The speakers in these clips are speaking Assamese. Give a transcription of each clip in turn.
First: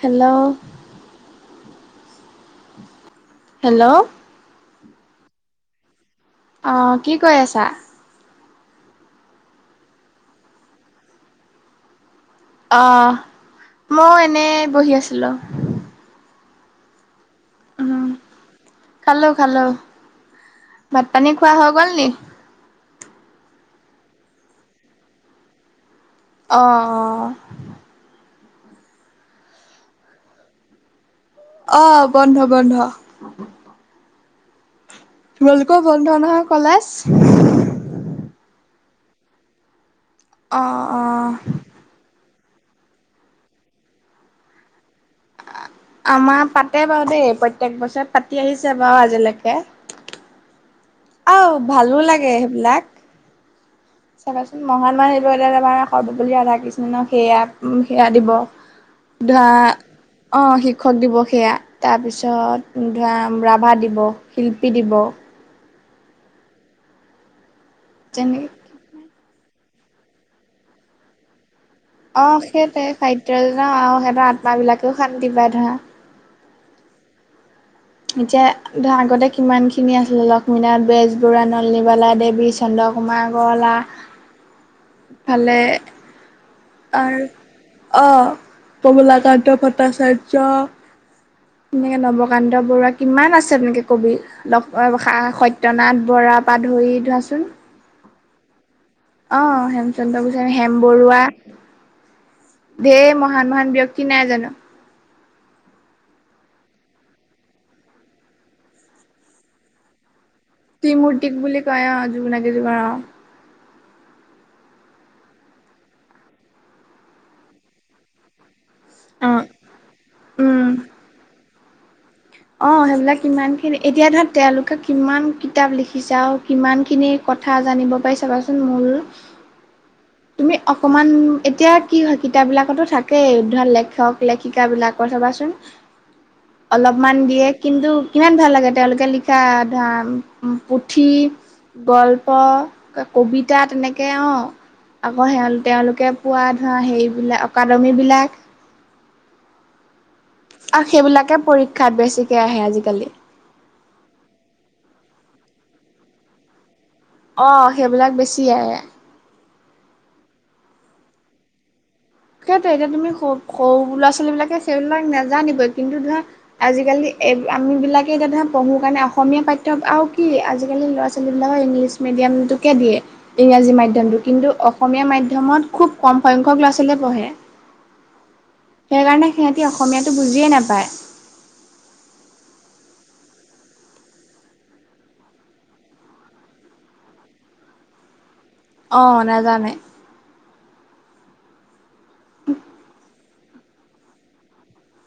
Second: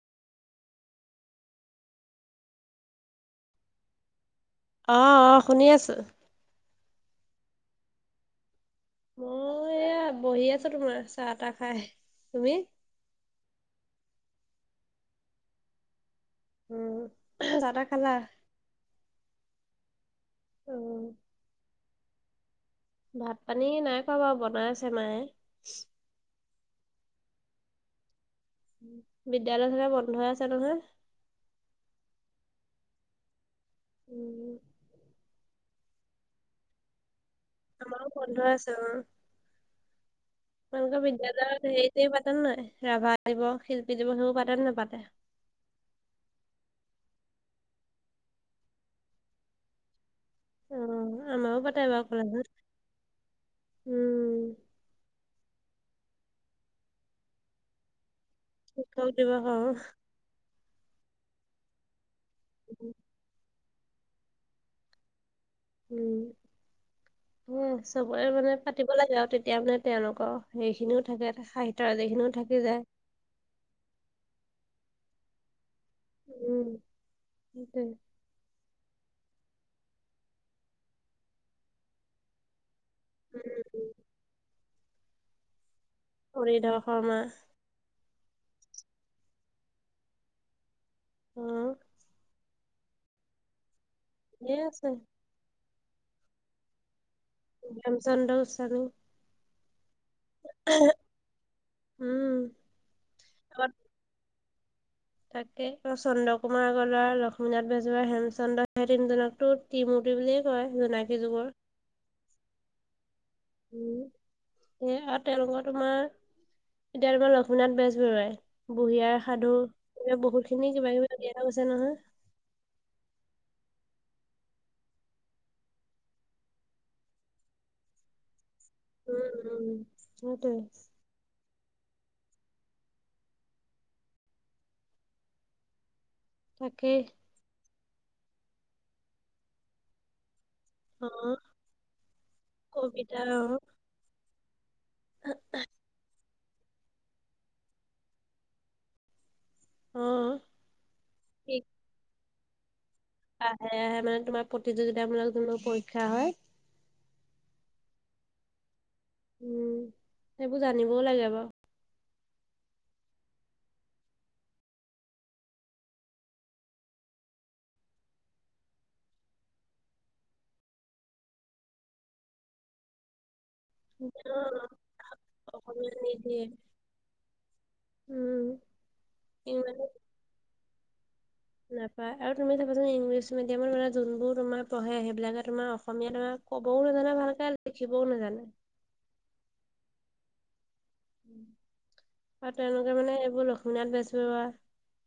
হেল্ল' হেল্ল' অ অ', শুনি আছো। অ', কি কৰি আছা? মই এয়া বহি আছো তোমাৰ চাহ- তাহ খাই, তুমি? অঁ, মইও এনে বহি আছিলো। উম, চাহ -তাহ খালা? খালোঁ খালোঁ, উম ভাত পানী খোৱা হৈ গ'ল নি? ভাত পানী নাই খোৱা বাৰু বনাই আছে মায়ে। অঁ অঁ। বিদ্যয়ালয় থে বন্ধই আছে নহয় [unintelligible] অ', বন্ধ বন্ধ। উম। তোমালোকৰ বন্ধ নহয় কলেজ? আমাৰো বন্ধৰ আছে অ, অঁ তোমালোকৰ অঁ বিদ্্যালয়তেই গো পাতত নহাই ৰাভা দিব শিল্পী দিব সেইও পাতত নাপাতে [inaudible] আমাৰ পাতে বাৰু দেই প্ৰত্যেক বছৰত পাতি আহিছে বাৰু আজিলৈকে। অ', আৰু আমাৰো পতে ভালো বাৰু লাগে কলেজত। সেইবিলাক। উম। চাবাচোন মহান মাহুহটো এতিয়া তমাৰ সৰ্বপল্লী ৰাধাকৃষ্ণক সেয়া সেয়া দিব শিক্ষক [unintelligible] [inaudible] ধৰা, দিৱস অ অ, শিক্ষক দিৱস সেয়া, তাৰপিছত ধৰা ৰাভা দিব, শিল্পী দিব উম চবৰে যেনে মানে পাতিব লগে আওঁ তেতিয়া মানে তেওঁলোকৰ সেইখিনিও থাকে সাহিত্যৰাজিখিনিও থাকি যায়। তে যওঁ আৰু সিহঁতৰত্মাবিলাকেও শান্তি পায় ধৰা। [inaudible] উম স [inaudible] এতিয়া ধৰা, আগতে কিমানখিনি আছিলে লক্ষ্মীনাথ বেজবৰুৱা নলনীৱালা দেৱী চন্দ্ৰকুমাৰ আগৰৱালা, উম, ফালে কৰিধ [inaudible] আৰু অঁ, কমলাকান্ত ভট্টাচাৰ্য অ', তেনেকে নৱকান্ত বৰুৱা, কিমান আছে তেনেকে কবি ধেৰ আছে। সত্য় ৰত্যনাথ বৰা পা ধৰি ধৰাচোন। ম চডছান [inaudible] অ হেমচন্দ্ৰ গোস্বামী, হেমবৰুৱা উম, ধেৰ মহান আগত মহান ব্যক্তি নাই জানো? তাকে চন্দ্ৰ কুমাৰ আগৰৱালা, লক্ষ্মীনাথ বেজবৰুৱা, হেমচন্দ্ৰ সেই তিনিজনকো ত্ৰি মূৰ্তি বুলি ত্ৰি মূৰ্তিক বুলি কয় অঁ, যগোন কেইজোগাৰ [unintelligible] [inaudible] উম আৰু তেওঁলোকৰ তোমাৰ এতিয়া তোমাৰ লক্ষ্মীনাথ বেজবৰুৱাই বুঢ়ি আইৰ সাধু, এই বহুত খিনি কিবা কিবি দিয়া গৈছে নহয়। অঁ সেইবিলাক কিমানখিনি, এতিয়া ধৰা তেওঁলোকে কিমান কিতাপ লিখিছে আৰু কিমানখিনি কথা জানিব পাৰি চাবাচোন মূল উম, উম তুমি সেইটোৱে। অকমান এতিয়া কি হয় কিতাপ বিলাকতো থাকেই, ধৰ লেখক লেখিকা বিলাকৰ চবাচোন। তাকেই অলপমান দিয়ে, কিন্তু কিমান ভাল লাগে তেওঁলোকে লিখা ধৰা অ পুথি, গল্প, কবিতা, তেনেকে অ'। আকৌ তেওঁলোকে পোৱা ধৰা, হেই বিলাক অকাডেমীবিলাক অ'। আৰু সেইবিলাকে ঠিক পৰীক্ষাত বেছিকে আহে আজিকালি। আহে, আহে, মানে তোমাৰ প্ৰতিযোগিতা মূলক [unintelligible] পৰীক্ষা হয়। অ', সেইবিলাক বেছি আহে। উম, সেইবোৰ জানিবও লাগে বাৰু। সেইটোৱেতো, এতিয়া তুমি সৰু ল'ৰা-ছোৱালী বিলাকে সেইবিলাক নেজানিবই কিন্তু ধৰা আজিকালি এই আমি বিলাকে [unintelligible] পঢ়ো কাৰণে অসমীয়া পাঠ্য, আৰু কি আজিকালি ল'ৰা ছোৱাল ইংলিছ মিডিয়ামটোকে দিয়ে, ইংৰাজী মাধ্য মাধ্যমতো, কিন্তু অ', অসমীয়া মাধ্যমত খুব অসমীয়া কম নিদিয়ে সংখ্যক ল'ৰা-ছোৱালীয়ে পঢ়ে। উম। সেইকাৰণে সিহঁতি ইংৰাজী অসমীয়াতটো বুজিয়ে নাপায়। নাপায় আৰু তুমি চাবাচোন ইংলিছ মিডিয়ামৰ যোনবোৰ তোমাৰ পঢ়ে, সেইবিলাকে তোমাৰ অসমীয়া ধৰা ক'বও নেজানে ভালকে, লিখিবও নেজানে। অ', নাজানে। [inaudible] আৰু তেওঁলোকে মানে, এইবোৰ লক্ষ্মীনাথ বেজবৰুৱা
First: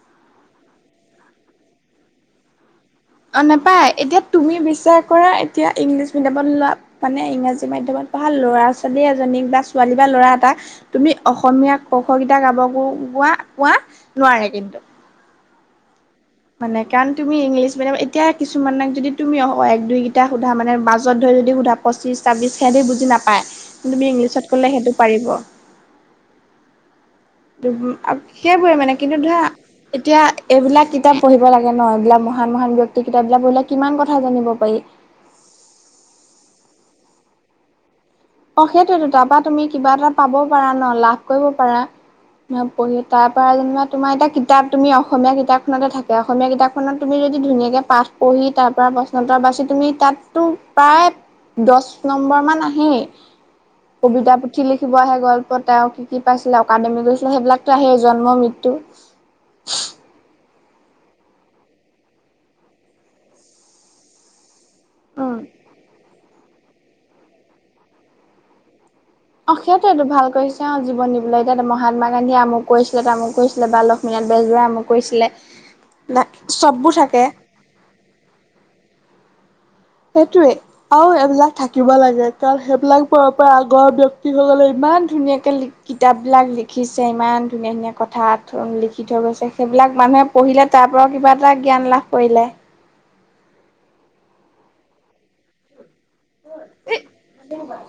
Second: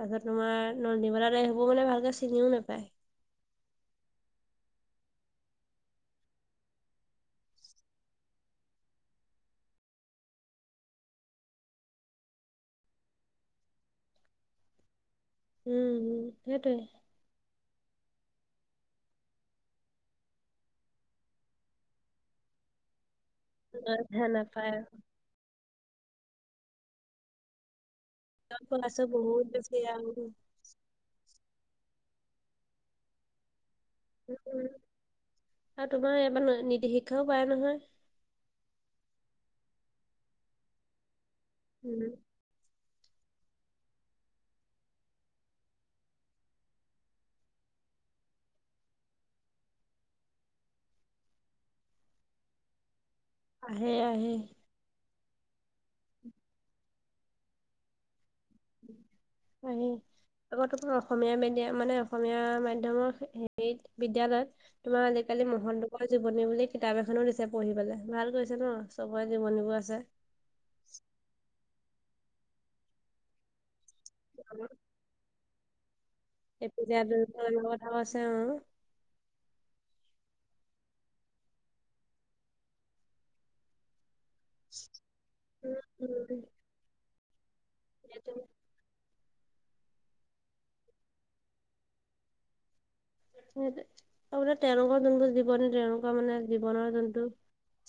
তাৰপিছত তোমাৰ নন্দী [unintelligible] ভালকৈ চিঙিও নাপায়। অ', নাপায়, এতিয়া তুমি বিশ্বাস কৰা এতিয়া ইংলিছ মিডিয়ামত ল'ৰা মানে ইংৰাজী মাধ্যমত পঢ়া ল'ৰা-ছোৱালী এজনীক বা ছোৱালী বা ল'ৰা এটা তুমি অসমীয়া ক, খ কেইটা গাব গোৱা-কোৱা নোৱাৰে কিন্তু। উম, হম। মানে কাৰণ তুমি ইংলিছ মিডিয়াম, এতিয়া কিছুমানক যদি তুমি এক দুই কেইটা সোধা মানে মাজত ধৰি যদি সোধা পঁচিছ, ছাব্বিছ সেহঁতি বুজি নাপায় কিন্তু তুমি ইংলিছত নাপায় ক'লে সেইটো পাৰিব। সেইবোৰে মানে, খৰচো কিন্তু ধৰা বহুত বেছি আৰু এতিয়া এইবিলাক কিতাপ পঢ়িব লাগে নহ, এইবিলাক মহান মহান ব্যক্তি কিতাপবিলাক পঢ়িলে কিমান কথা জানিব উম, পাৰি। আৰু তোমাৰ [unintelligible] নীতি শিক্ষাও পায় নহয়। অ', সেইটোয়েতো তাৰাপা তুমি কিবা এটা পাব পাৰা নহ, লাভ কৰিব পাৰা। উম, পঢ়ি তাৰপৰা যেনিবা তোমাৰ এতিয়া কিতাপ তুমি অসমীয়া কিতাপখনতে থাকে, অসমীয়া কিতাপখনত তুমি যদি ধুনীয়াকে পাঠ পঢ়ি, তাৰ পৰা প্ৰশ্ন উত্তৰ বাচি তুমি তাতটো প্ৰায় দশ নম্বৰ মান আহেই, আহে আহে কবিতা পুথি লিখিব আহে, গ'ল তেওঁ কি কি পাইছিল, অকাডেমি গৈছিলে সেইবিলাকতো আহে জন্ম-মৃত্যু। হয়। [unintelligible] অসমীয়া মিডিয়াম, মানে অসমীয়া মাধ্যমৰ হেৰিত বিদ্যালয়ত তোমাৰ আজিকালি মহন্তোকৰ জীৱনী বুলি কিতাপ এখনো দিছে পঢ়িবলে, ভাল কৰিছে নহ। অ', সেইটোৱেইতো ভাল কৰিছে, অ', জীৱনী দিবলৈ এতিয়াত মহাত্মা গান্ধীয়ে আমু কৰিছিলে তামু কৰিছিলে বা লক্ষ [unintelligible] বেজবৰা আমুক কৰিছিলে। এ পি চববোৰ জে আব্দুল থাকে। কালামৰ কথা কৈছে, উম। সেইটোৱে আৰু এইবিলাক থাকিব লাগে, কাৰণ সেইবিলাকবোৰৰ পৰা আগৰ ব্যক্তি ব্যক্তি সকলে ইমান ধুনীয়াকে লি উম, কিতাপ উম, বিলাক লিখিছে, ইমান ধুনীয়া ধুনীয়া কথা সেইটোৱে। লি লিখি থৈ গৈছে, সেইবিলাক মানুহে পঢ়িলে তাৰ পৰাও কিবা এটা জ্ঞান লাভ কৰিলে। [unintelligible] তেওঁলোকৰ [unintelligible] তেওঁলোক তেনেকুৱা, মানে জীৱনৰ যোনটো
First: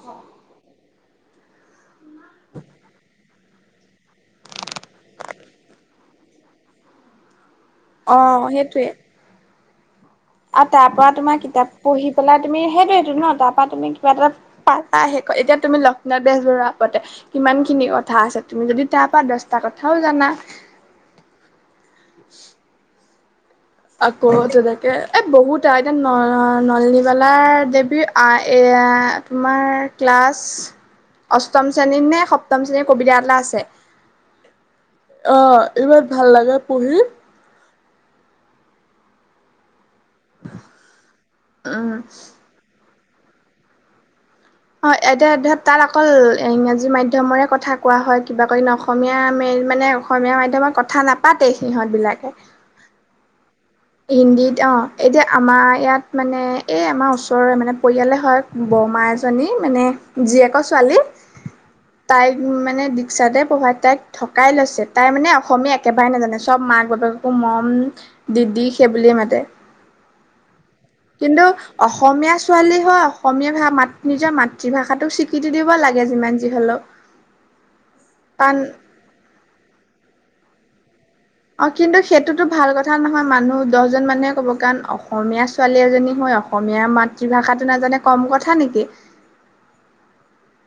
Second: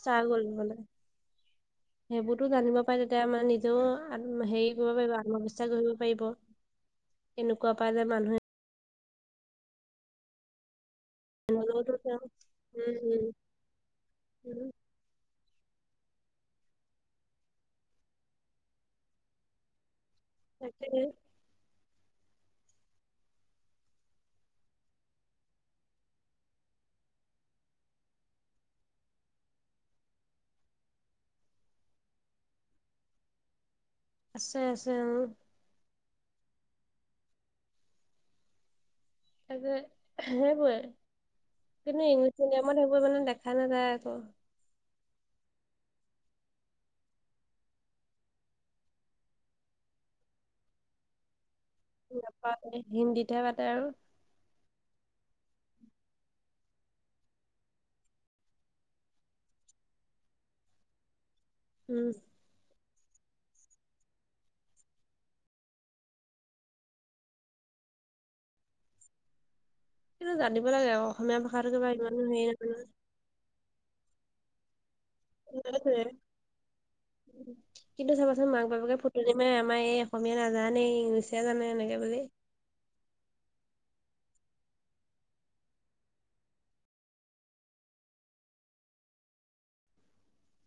ষ্টাৰ গ'ল মানে। [inaudible] সেইবোৰতো জানিব পাৰে, তেতিয়া নিজেও হেৰি কৰিব পাৰিব আত্মবিশ্বাস গঢ়িব পাৰিব। [inaudible] এনেকুৱা পাই যে মানুহে অ', সেইটোয়ে। আৰু তাৰ পৰা তোমাৰ কিতাপ নলেওতো পঢ়ি তেওঁ পেলাই তুমি উম সেইটোৱটো ন উম তাৰপৰা তুমি কিবা এটা উম পা আহ শেষ এতিয়া তুমি লক্ষ্মীনাথ বেজৰুৱা পাতে কিমানখিনি কথা আছে তুমি যদি তাৰ পৰা দহটা কথাও জানা। [inaudible] আকৌ তেনেকে এই বহুত আৰু এতিয়া ন নলনীবালা দেৱীৰ আহ এয়া তোমাৰ ক্লাছ অষ্টম শ্ৰেণীৰত নে সপ্তম শ্ৰেণীৰ কবিতা এটা আছে। আছে আছে অ'। ইমান ভাল লগে পঢ়ি। তাকে সেইবোৰেই উম কিন্তু ইংলিছ মিডিয়ামত সেইবোৰ মানে দেখা নাযায় আকৌ। অ', এতিয়া তাত অকল ইংৰাজী মাধ্যমৰে কথা কোৱা হয় কিবা কৰি ন অসমীয়া ম মানে অসমীয়া মাধ্যমত কথা নাপাতেই সিহঁতবিলাকে। নাপাতে হিন্দীতহে পাতে আৰু। হিন্দীত অ' এতিয়া আমাৰ ইয়াত মানে এই আমাৰ ওচৰৰে মানে পৰিয়ালে হয়। বৰমা এজনী মানে জীয়েকৰ ছোৱালী উম তাইক মানে দীক্ষাতে পঢ়াই তাইক থকাই লৈছে। তাই মানে অসমীয়া একেবাৰে নাজানে চব মাক বাপে ম'ম দিদি সেই বুলিয়ে মাতে। কিন্তু জানিব লাগে আৰু অসমীয়া কিন্তু ভাষাটো কিবা ইমানো অসমীয়া হেৰি ছোৱালী নহয় হয় অসমীয়া ভাষা মাত নিজৰ মাতৃভাষাটো সেইটোয়ে, কিন্তু চাবাচোন কাৰণ মাক বাপেকে ফুত আমাৰ এই অসমীয়া নাজানে ইংলিছ অ', কিন্তু সেইটো টো ভাল কথা নহয় মানুহ দহজন মানুহে ক'ব। কাৰণ অসমীয়া ছোৱালী এজনী হৈ অসমীয়া মাত মাতৃভাষাটো নাজানে কম কথা নেকি!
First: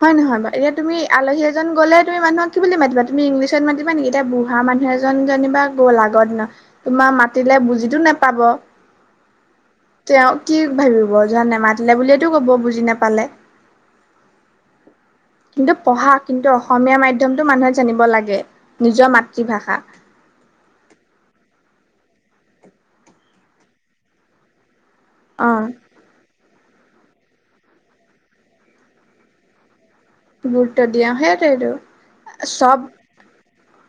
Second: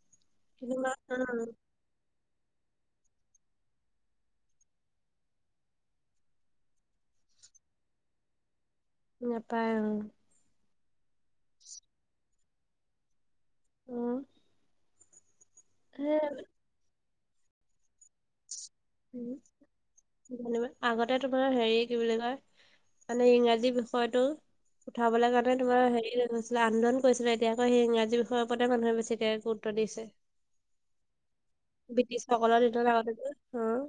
হয় নহয় বাৰু? এয়া কিন্তু মা তুমি অ আলহী এজন গ'লে তমি মানুহ কি বুলি মাতিবা তুমি ইংলিছত মাতিবা নেকি? এতিয়া বুঢ়া মানুহ এজন জেনিবা গ'লা আগৰ দিনৰ! তোমাৰ মাতিলে বুজিতো নেপাব। নাপায় অ'। তেওঁ কি ভাবিব যে নেমাতিলে বুলিয়েতো ক'ব বুজি নাপালে। উম। কিন্তু পঢ়া কিন্তু অসমীয়া মাধ্যমতো মানুহে জানিব লাগে নিজৰ মাতৃভাষা। আগতে তোমাৰ হেৰি কি বুলি কয় মানে ইংৰাজী বিষয়টো। উঠাবলে অ কাৰণে তোমাৰ হেৰি আন্দোলন কৰিছিলে। এতিয়া আকৌ ইংৰাজী বিষয়ৰ ওপৰতে মানুহে বেছি গুৰুতৰ দিছে। গুৰুত্ব দিয়ে সেইটোৱেইটো ব্ৰিটিছসকলৰ চব দিনত আগতেটো। উম।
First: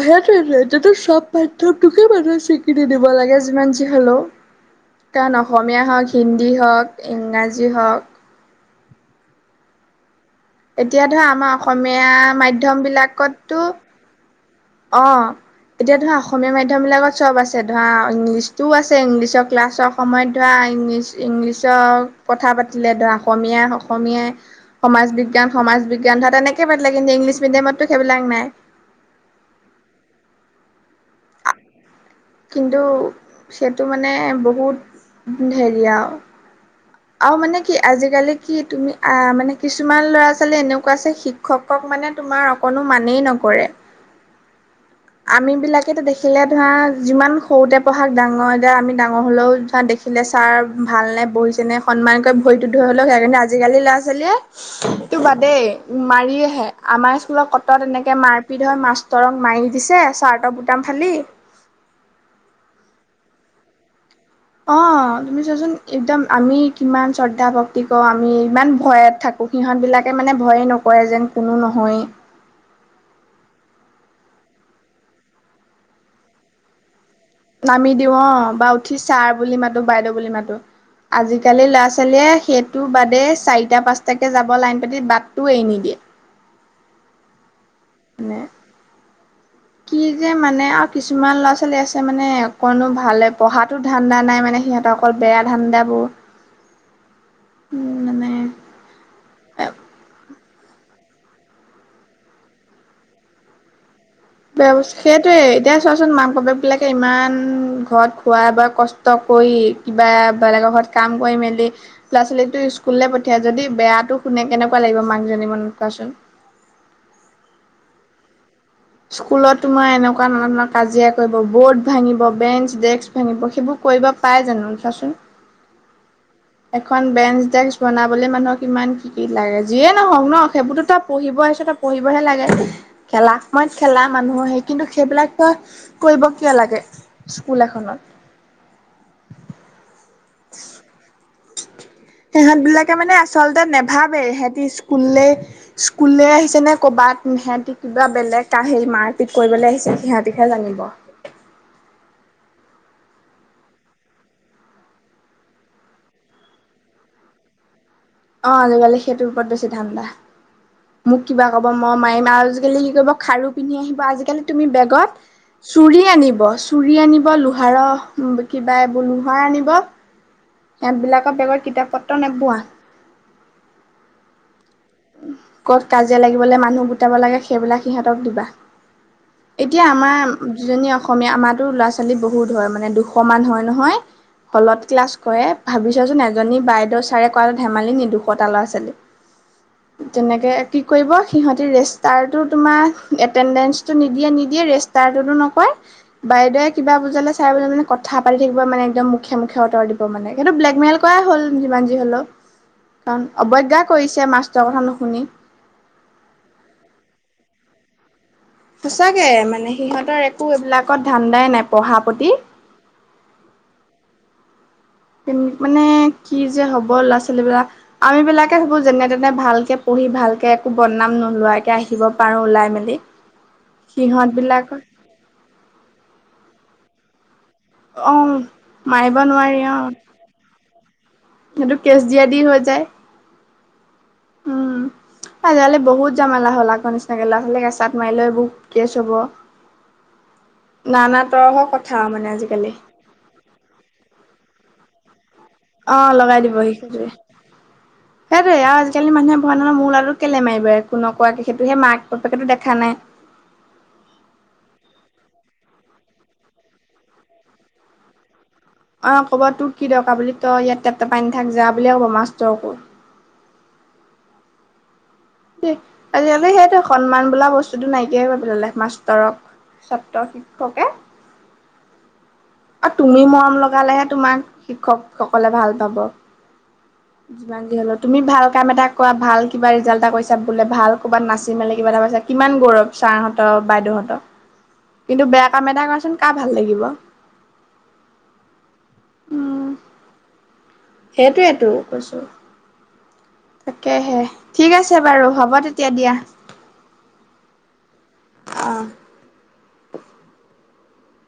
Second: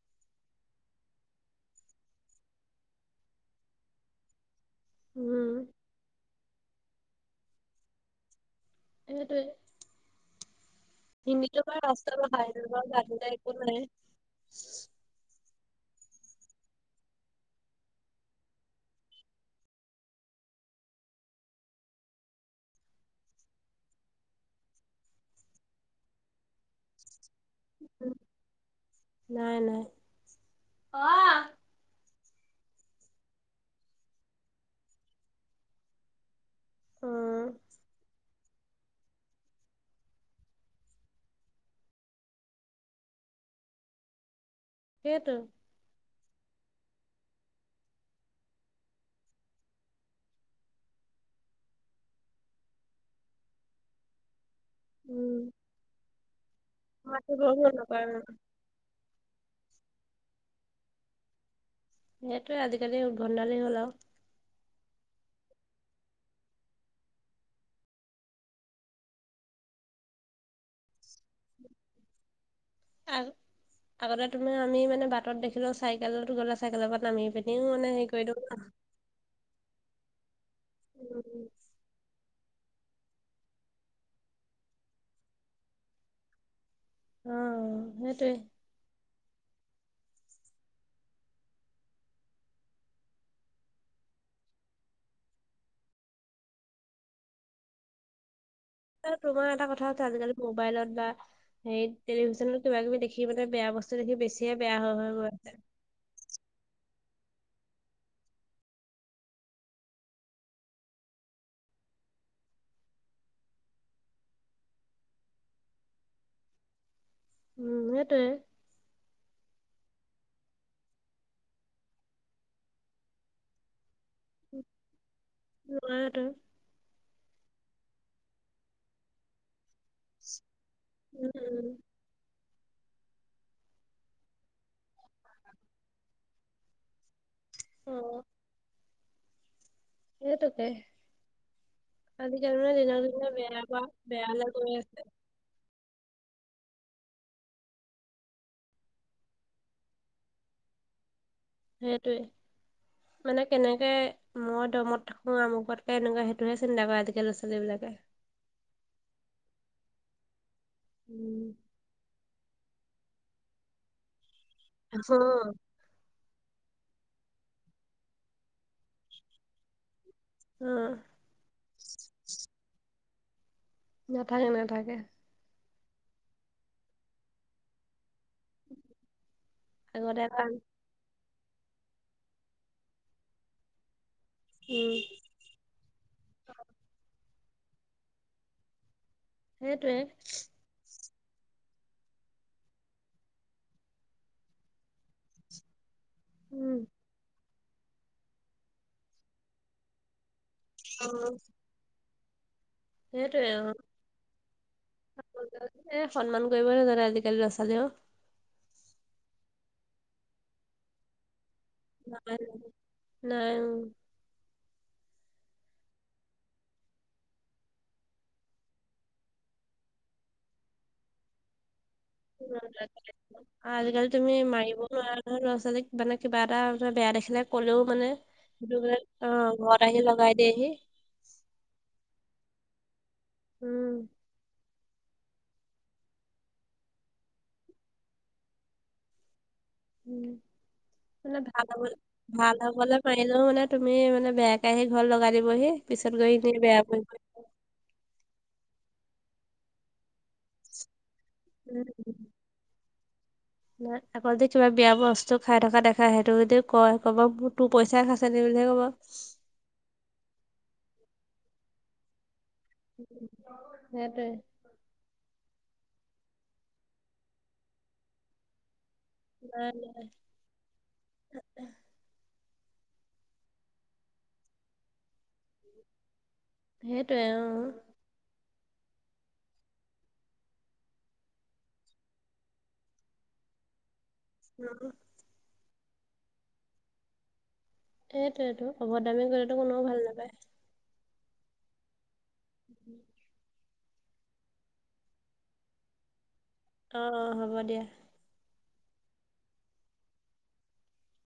অ', সেইটোৱেটো চব পাঠ্যটোকে বাৰু স্বীকৃতি দিব লাগে যিমান যি হ'লেও। কাৰণ উম অসমীয়া হওঁক হিন্দী হওঁক ইংৰাজী হওঁক। সেইটোৱে। এতিয়া ধৰা আমাৰ অসমীয়া মাধ্যম বিলাকতো [inaudible] অ'। এতিয়া ধৰা অসমীয়া মাধ্যমবিলাকত চব আছে ধৰা ইংলিছটোও আছে ইংলিছৰ ক্লাছৰ সময়ত ধৰা ইংলিছ ইংলিছৰ কথা পাতিলে ধৰা অসমীয়াই অসমীয়াই। সমাজ বিজ্ঞান সমাজ বিজ্ঞান ধৰা তেনেকে পাতিলে। কিন্তু ইংলিছ মিডিয়ামতো উম, সেইবিলাক নাই। নাই নাই অ'। কিন্তু সেইটো মানে বহুত হেৰি আৰু। অ আৰু মানে কি আজিকালি কি তুমি মানে কিছুমান ল'ৰা ছোৱালী এনেকুৱা আছে শিক্ষকক মানে তোমাৰ অকণো মানেই নকৰে। সেইটো আমিবিলাকেতো দেখিলে ধৰা যিমান সৰুতে পঢ়াক ডাঙৰ যে আমি ডাঙৰ হলেও ধৰা দেখি দেখিলে ছাৰ ভালনে বহিছেনে সন্মানক ভৰিটোত ধৰি হ'লেও আজিকালি ল'ৰা ছোৱালীয়ে তো উম বাদেই মাৰি আহে আমাৰ মাতিব স্কুলত কত নকৰে এনেকে মাৰ মাষ্টৰক মাৰি দিছে চাৰ্টৰ বুটাম ফালি। সেইটোৱে আজিকালি উদভণ্ডালী হ'ল আৰু। অ', তুমি চোৱাচোন একদম আমি কিমান শ্ৰদ্ধা ভক্তি কৰো আমি ইমান ভয়ত থাকো। সিহঁতবিলাকে মানে ভয়েই নকৰে যেন কোনো নহয়ে। আ-আগতে তোমাৰ আমি মানে বাটত দেখিলেও চাইকেলত গ'লো চাইকেলৰ পৰা নামি পিনিও মানে নামি হেৰি দিওঁ কৰি অ' বা উঠি ছাৰ বুলি মাতো বাইদেউ বুলি মাতো। আজি উম, আজিকালি ল'ৰা ছোৱালীয়ে সেইটো বাদে চাৰিটা পাঁচটাকে যাব লাইন পাতি বাটটোও এৰি নিদিয়ে। উম, সেইটোৱে। মানে কি যে মানে আৰু কিছুমান ল'ৰা ছোৱালী আছে মানে অকনো ভালে পঢ়াত তো ধান্দা নাই মানে সিহঁত অকল বেয়া ধান্দাবোৰ। উম মানে তোমাৰ এটা কথা আজিকালি মোবাইলত বা সেই টেলিভিশ্যনত কিবা কিবি দেখিানে বেয়া বস্তু দেখি বেছি বেয়া বস্তু সেইটোয়ে এতিয়া চোৱাচোন মাক বাপেবিলাকে ইমান ঘৰত খোৱাই বোৱাই কষ্ট কৰি কিবা বেলেগৰ ঘৰত কাম কৰি মেলি ল'ৰা ছোৱালীতো স্কুললৈ পঠিয়াই। যদি বেয়াটো শুনে কেনেকুৱা লাগিব মাকজনীৰ মনত কোৱাচোন। উম, সেইটোৱে। স্কুলত তোমাৰ এনেকুৱা ধৰণৰ কাজিয়া কৰিব বৰ্ড ভাঙিব বেঞ্চ ডেস্ক ভাঙিব সেইবোৰ কৰিব পাই জানো চোৱাচোন। [inaudible] এখন বেঞ্চ ডেস্ক বনাবলৈ মানুহক কিমান কি কি লাগে। যিয়ে নহওঁক ন সেইবোৰতো তই উম পঢ়িব আহিছ উম তই পঢ়িবহে লাগে খেলা সময়ত খেলা মানুহৰ কিন্তু সেইবিলাক তই কৰিব কিয় লাগে স্কুল এখনত। অ এইটোকেই। সিহঁতবিলাকে মানে দিনে বেয়া আচলতে পৰা নেভাবে বেয়ালে সেহঁতি গৈ আছে স্কুললৈ স্কুললৈ আহিছেনে ক'ৰবাত সিহঁতি কিবা বেলেগ মাৰপিট কৰিবলৈ আহিছে সিহঁতিহে জানিব আৰু। সেইটোৱে। মানে কেনেকে মই দমত থাকো আমুকতকে এনেকুৱা সেইটোহে চিন্তা কৰে আজিকালি ল'ৰা ছোৱালীবিলাকে। অ', আজিকালি সেইটোৰ ওপৰত বেছি ধাণ্ডা মোক উম কিবা ক'ব মই মাৰিম আজিকালি কি কৰিব খাৰু পিন্ধি আহিব আজিকালি তুমি অ বেগত চুৰি আনিব চুৰি আনিব লোহাৰৰ কিবা এইবোৰ লোহাৰ আনিব। অ সেইবিলাকৰ বেগত কিতাপ পত্ৰ নোপোৱা। নাথাকে নাথাকে। ক'ত কাজিয়া লাগিবলৈ মানুহ গোটাব লাগে সেইবিলাক সিহঁতক দিবা। এতিয়া আমাৰ আগতে কাৰণ উজনি অসম অসমীয়া আমাৰতো ল'ৰা ছোৱালী বহুত হয় মানে দুশমান হয় নহয় হ'লত উম ক্লাছ কৰে। ভাবিছাচোন এজনী বাইদেউ ছাৰে কৰাটো ধেমালি নেকি দুশটা ল'ৰা ছোৱালী। সেইটোৱে তেনেকে কি কৰিব সিহঁতি ৰেষ্টাৰটো তোমাৰ এটেণ্ডেঞ্চটো নিদিয়ে নিদিয়ে ৰেষ্ট ৰতো নকয় বাইদেৱে উম কিবা বুজালে চাইলৈ মানে কথা পাতি থাকিব মানে একদম মুখে মুখে উত্তৰ দিব মানে। সেইটো ব্লে একমেল অ কৰাই হ'ল যিমান যি হ'লেও কাৰণ সেইটোৱে অ অৱজ্ঞা কৰিছে মাষ্টৰটোৰ কথা নুশুনি। সন্মান কৰিব নাজানে আজিকালি ল'ৰা ছোৱালীয়ে অ'। সঁচাকে মানে সিহঁতৰ একো এইবিলাকত ধান্দাই নাই। পঢ়া প্ৰতি নাই নাই অ'। মানে কি যে হ'ব ল'ৰা ছোৱালীবিলাক। আৰু এইবিলাকে ভাবোঁ যেনে তেনে ভালকে পঢ়ি ভালকে একো বনাম নোলোৱাকে আহিব পাৰো ওলাই মেলি আজিকালি সিহঁত তুমি মাৰিব বিলাকৰ বেলেগ ল'ৰা-ছোৱালীক মানে কিবা এটা বেয়া দেখিলে কলেও মানে অ' দুয়োক মাৰিব অহ, নোৱাৰি অ' ঘৰত আহি লগাই দিয়েহি। সেইটো কেচ দিয়া দি হৈ যায়। উম। উম। আজিকালি বহুত জামালা হ'ল আগৰ নিচিনাকে লৰা-ছোৱালীক এচাত মাৰিলে বহু কেছ হ'ব। উম নানা তৰহৰ কথা মানে আজিকালি। মাৰিলেও মানে তুমি মানে বেয়াকে আহি ঘৰত লগাই দিবহি, পিছত অ' গৈ লগাই এনেই দিবহি বেয়া পৰি সেইটোৱে। গৈ সেইটোৱে আৰু আজিকালি মানুহে কয় নহয় মোৰ ল'ৰাটোক কেলে মাৰিলে, একো নকৰাকে সেইটোহে মাক-বাপকেটো দেখা নাই। ন' আকৌ যদি কিবা বেয়া বস্তু খাই থকা দেখা সেইটো যদি কয় ক'ব, মোৰ তোৰ পইচাই খাইছে নে বুলিহে ক'ব। অহ, ক'ব তোৰ কি দৰকাৰ বুলি তই ইয়াত টেপ-টেপাই নাথাক যা বুলিয়ে ক'ব মাষ্টৰকো। সেইটোৱে। আজিকালি সেইটো সন্মান বোলা বস্তুতটো নাইকিয়াই কৰি পেলালে মাষ্ট ধৰক নাই নাই ছাত্ৰ শিক্ষকে। [unintelligible] আৰু তুমি মৰম লগালেহে তোমাৰ শিক্ষকসকলে ভাল পাব, সেইটোৱে যিমান অ'। যি হ'লেও। তুমি ভাল কাম এটা কৰা, ভাল কিবা ৰিজাল্ট এটা কৰিছা বোলে, ভাল ক'ৰবাত নাচি মেলি কিবা এটা পাইছা। কিমান গৌৰৱ ছাৰহঁতক বাইদেউহঁতক। উম', উম'। কিন্তু বেয়া কাম এটা কৰাচোন কাৰ ভাল লাগিব। এইটোয়টো অভদ্ৰদামি কৰিলেতো উম কোননেও ভাল নাপায়। সেইটোৱেতো কৈছো। উম। তাকেহে। ঠিক আছে বাৰু হ'ব তেতিয়া দিয়া। অহ', অহ' হ'ব দিয়া। অ